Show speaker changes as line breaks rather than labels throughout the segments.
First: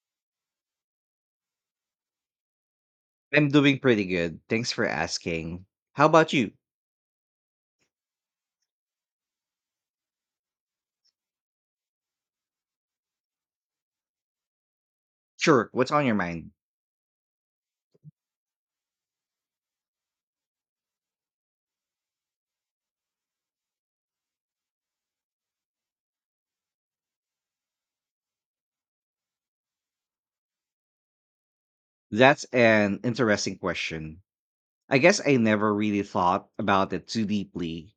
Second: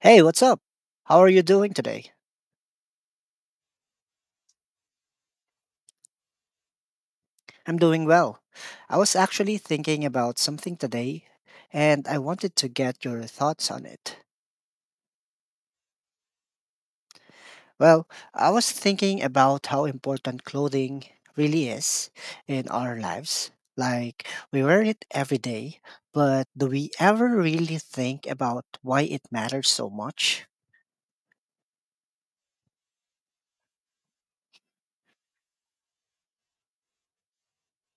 Hey, what's up? How are you doing today?
I'm doing pretty good. Thanks for asking. How about you?
I'm doing well. I was actually thinking about something today, and I wanted to get your thoughts on it.
Sure, what's on your mind?
Well, I was thinking about how important clothing really is in our lives. Like, we wear it every day, but do we ever really think about why it matters so much?
That's an interesting question. I guess I never really thought about it too deeply.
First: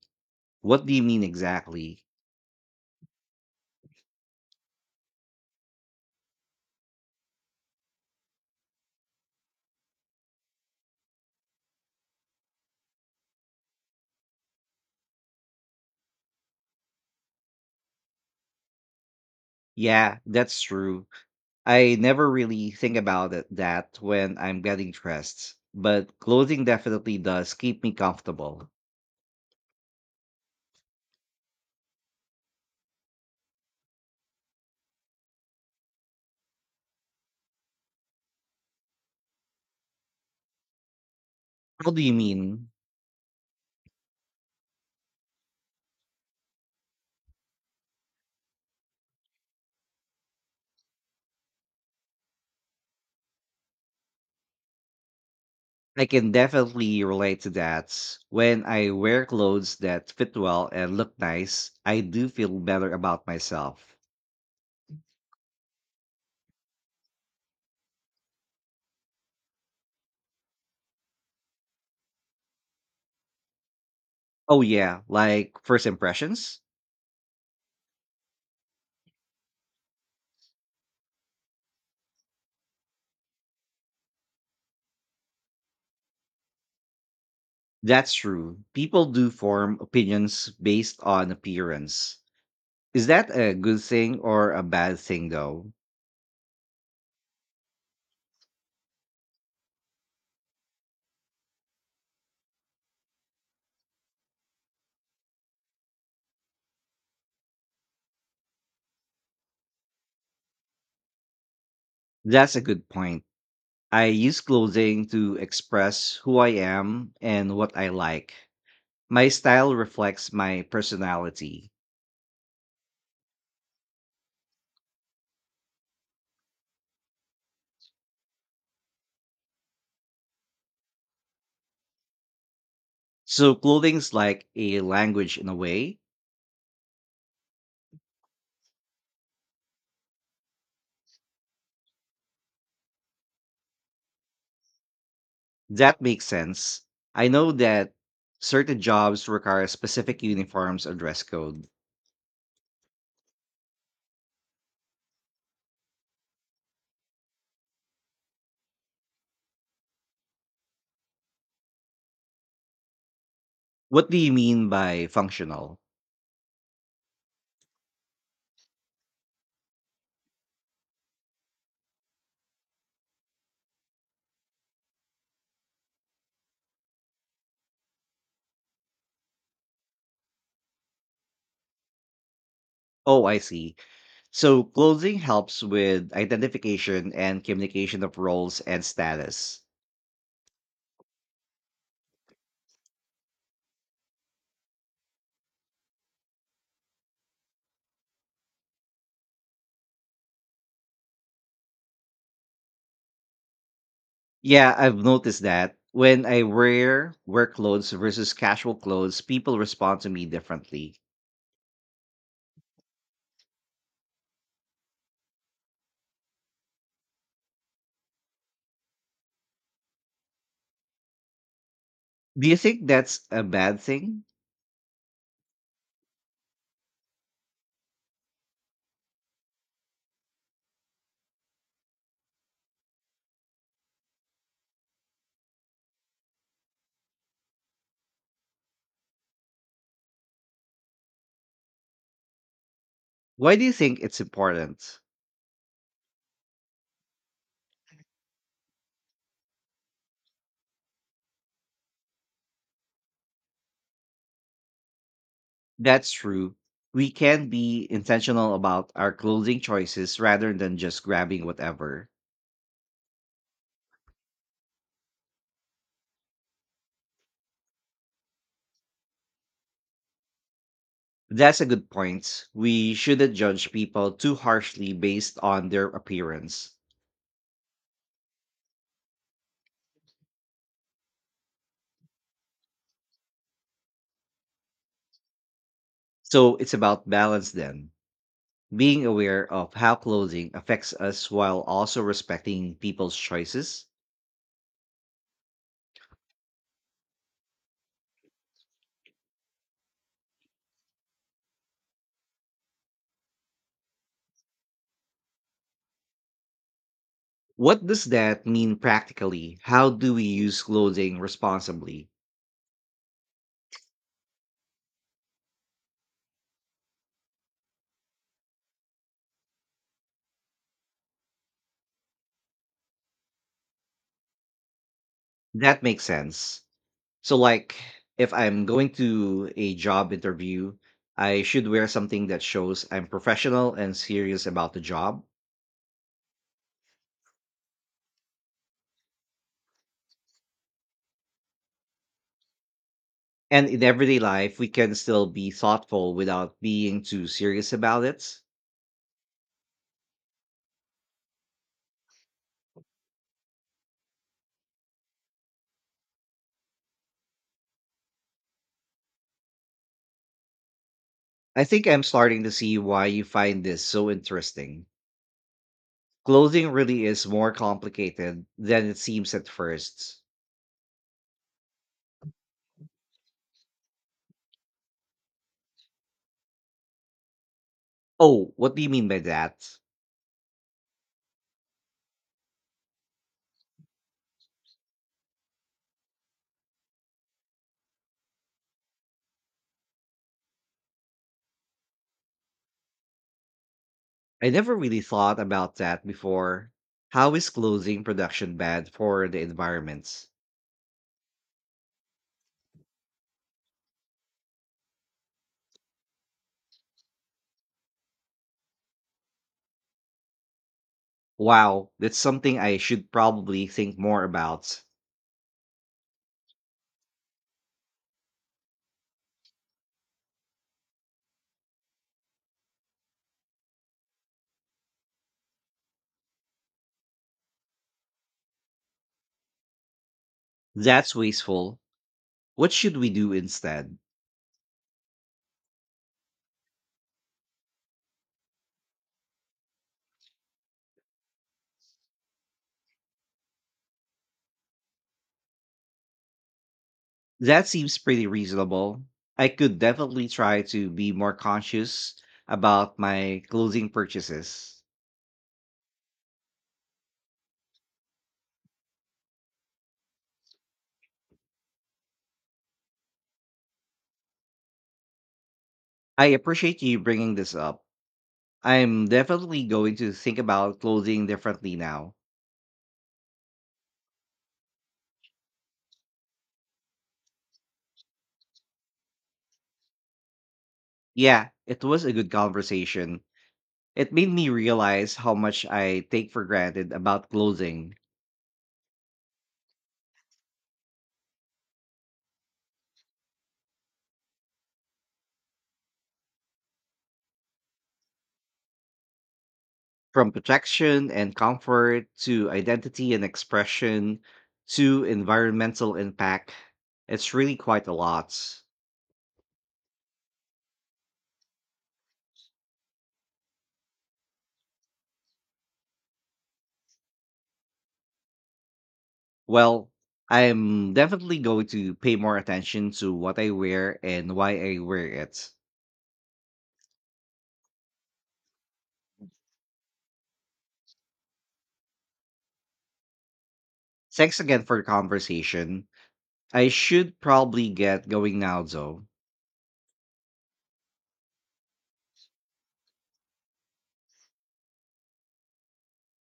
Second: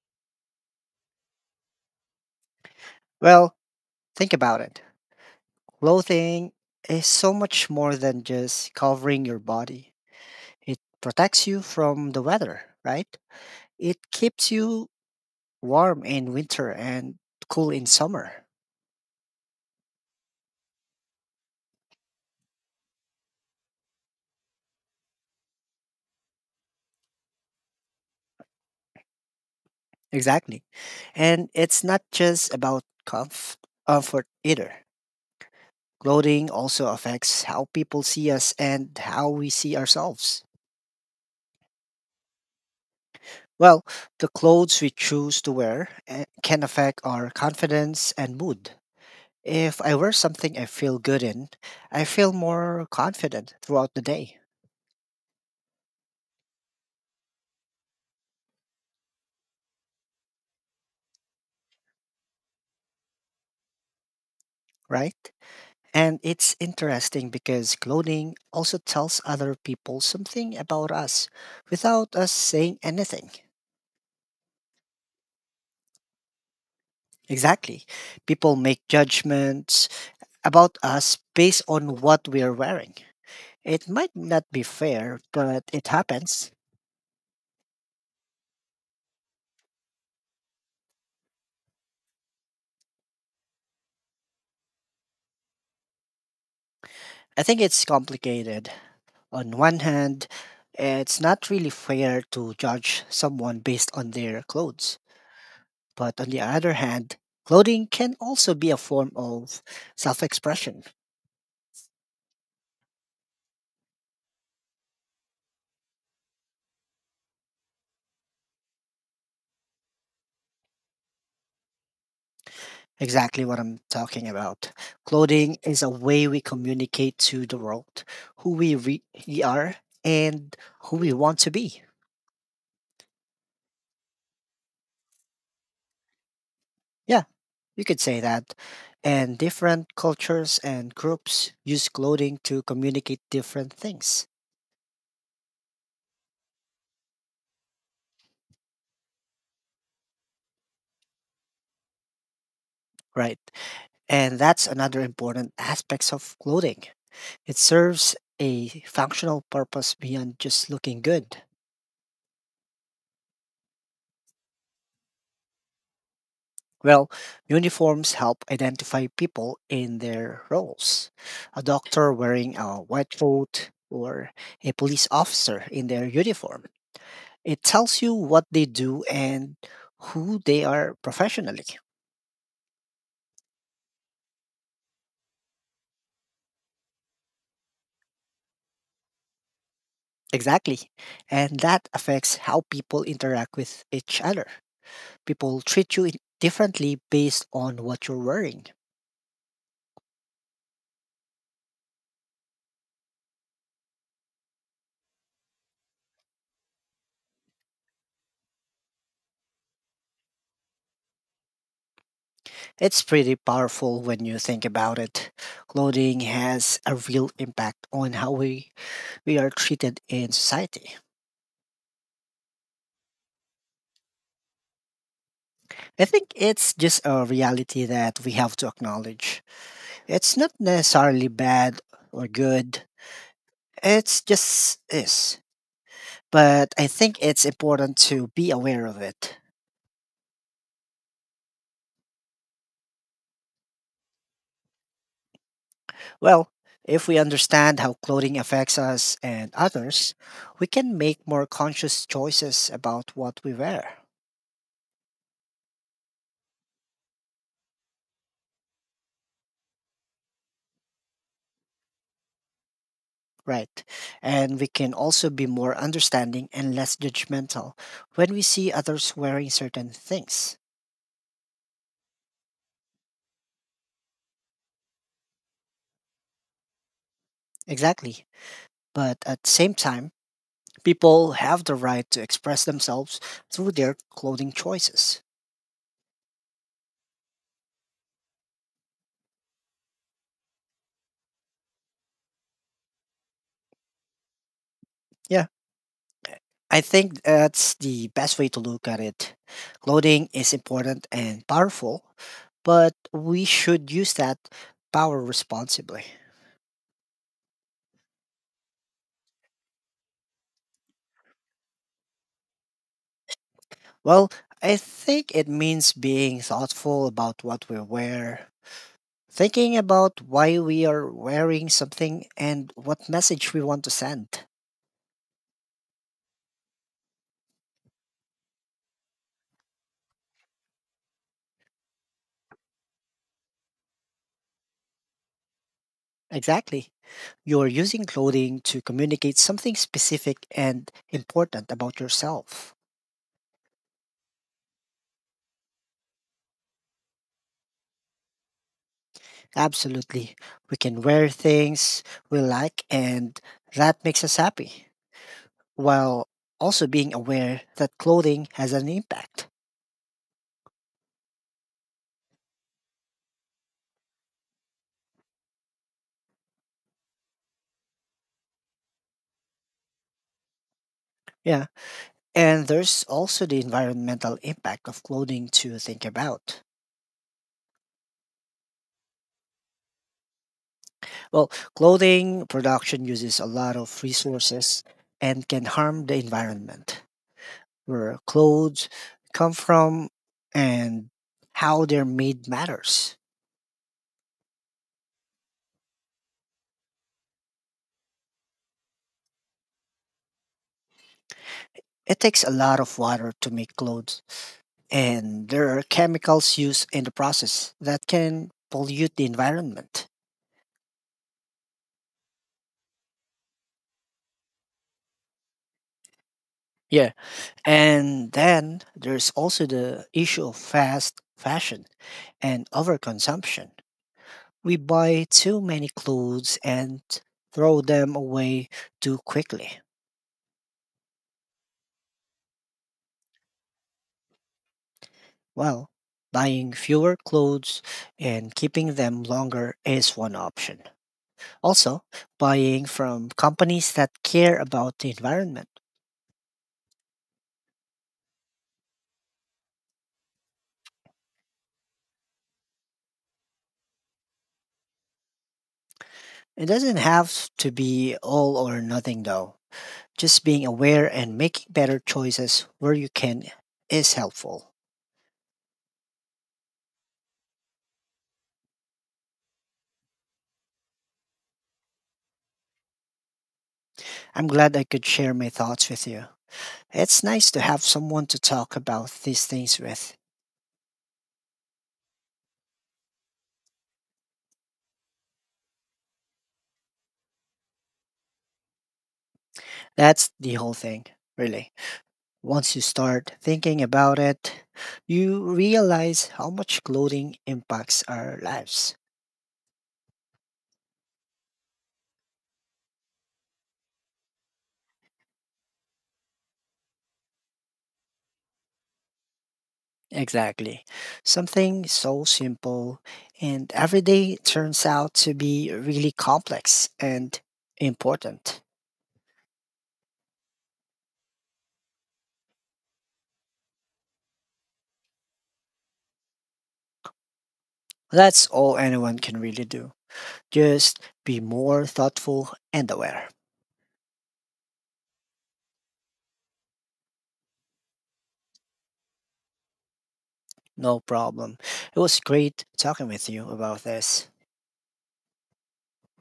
What do you mean exactly?
Well, think about it. Clothing is so much more than just covering your body. It protects you from the weather, right? It keeps you warm in winter and cool in summer.
Yeah, that's true. I never really think about it that when I'm getting dressed, but clothing definitely does keep me comfortable.
Exactly. And it's not just about comfort either. Clothing also affects how people see us and how we see ourselves.
How do you mean?
Well, the clothes we choose to wear can affect our confidence and mood. If I wear something I feel good in, I feel more confident throughout the day,
I can definitely relate to that. When I wear clothes that fit well and look nice, I do feel better about myself.
right? And it's interesting because clothing also tells other people something about us without us saying anything.
Oh, yeah, like first impressions?
Exactly. People make judgments about us based on what we're wearing. It might not be fair, but it happens.
That's true. People do form opinions based on appearance. Is that a good thing or a bad thing, though?
I think it's complicated. On one hand, it's not really fair to judge someone based on their clothes. But on the other hand, clothing can also be a form of self expression.
That's a good point. I use clothing to express who I am and what I like. My style reflects my personality.
Exactly what I'm talking about. Clothing is a way we communicate to the world who we really are and who we want to be.
So clothing's like a language in a way.
Yeah, you could say that. And different cultures and groups use clothing to communicate different things,
That makes sense. I know that certain jobs require specific uniforms or dress code.
right? And that's another important aspect of clothing. It serves a functional purpose beyond just looking good.
What do you mean by functional?
Well, uniforms help identify people in their roles. A doctor wearing a white coat or a police officer in their uniform. It tells you what they do and who they are professionally.
Oh, I see. So clothing helps with identification and communication of roles and status.
Exactly. And that affects how people interact with each other. People treat you differently based on what you're wearing.
Yeah, I've noticed that when I wear work clothes versus casual clothes, people respond to me differently.
It's pretty powerful when you think about it. Clothing has a real impact on how we are treated in society.
Do you think that's a bad thing?
I think it's just a reality that we have to acknowledge. It's not necessarily bad or good, it's just is. But I think it's important to be aware of it.
Why do you think it's important?
Well, if we understand how clothing affects us and others, we can make more conscious choices about what we wear.
That's true. We can be intentional about our clothing choices rather than just grabbing whatever.
Right. And we can also be more understanding and less judgmental when we see others wearing certain things.
That's a good point. We shouldn't judge people too harshly based on their appearance.
Exactly. But at the same time, people have the right to express themselves through their clothing choices.
So it's about balance then, being aware of how clothing affects us while also respecting people's choices.
Yeah. I think that's the best way to look at it. Clothing is important and powerful, but we should use that power responsibly.
What does that mean practically? How do we use clothing responsibly?
Well, I think it means being thoughtful about what we wear, thinking about why we are wearing something and what message we want to send.
That makes sense. So like if I'm going to a job interview, I should wear something that shows I'm professional and serious about the job.
Exactly. You're using clothing to communicate something specific and important about yourself.
And in everyday life, we can still be thoughtful without being too serious about it.
Absolutely. We can wear things we like, and that makes us happy, while also being aware that clothing has an impact.
I think I'm starting to see why you find this so interesting. Clothing really is more complicated than it seems at first.
Yeah. And there's also the environmental impact of clothing to think about.
Oh, what do you mean by that?
Well, clothing production uses a lot of resources and can harm the environment, where clothes come from and how they're made matters.
I never really thought about that before. How is clothing production bad for the environment?
It takes a lot of water to make clothes, and there are chemicals used in the process that can pollute the environment.
Wow, that's something I should probably think more about.
Yeah. And then there's also the issue of fast fashion and overconsumption. We buy too many clothes and throw them away too quickly.
That's wasteful. What should we do instead?
Well, buying fewer clothes and keeping them longer is one option. Also, buying from companies that care about the environment.
That seems pretty reasonable. I could definitely try to be more conscious about my clothing purchases.
It doesn't have to be all or nothing though. Just being aware and making better choices where you can is helpful.
I appreciate you bringing this up. I'm definitely going to think about clothing differently now.
I'm glad I could share my thoughts with you. It's nice to have someone to talk about these things with.
Yeah, it was a good conversation. It made me realize how much I take for granted about clothing.
That's the whole thing, really. Once you start thinking about it, you realize how much clothing impacts our lives.
From protection and comfort to identity and expression to environmental impact, it's really quite a lot.
Exactly. Something so simple and everyday turns out to be really complex and important.
Well, I'm definitely going to pay more attention to what I wear and why I wear it.
That's all anyone can really do. Just be more thoughtful and aware.
Thanks again for the conversation. I should probably get going now, though.
No problem. It was great talking with you about this.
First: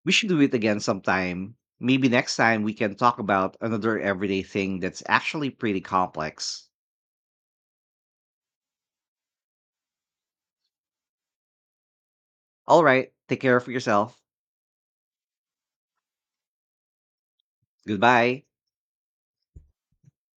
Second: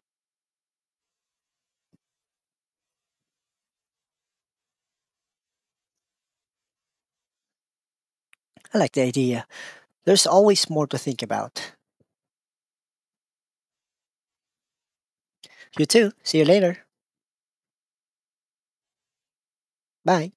We should do it again sometime. Maybe next time we can talk about another everyday thing that's actually pretty complex.
I like the idea. There's always more to think about.
All right, take care of yourself.
You too. See you later.
Goodbye.
Bye.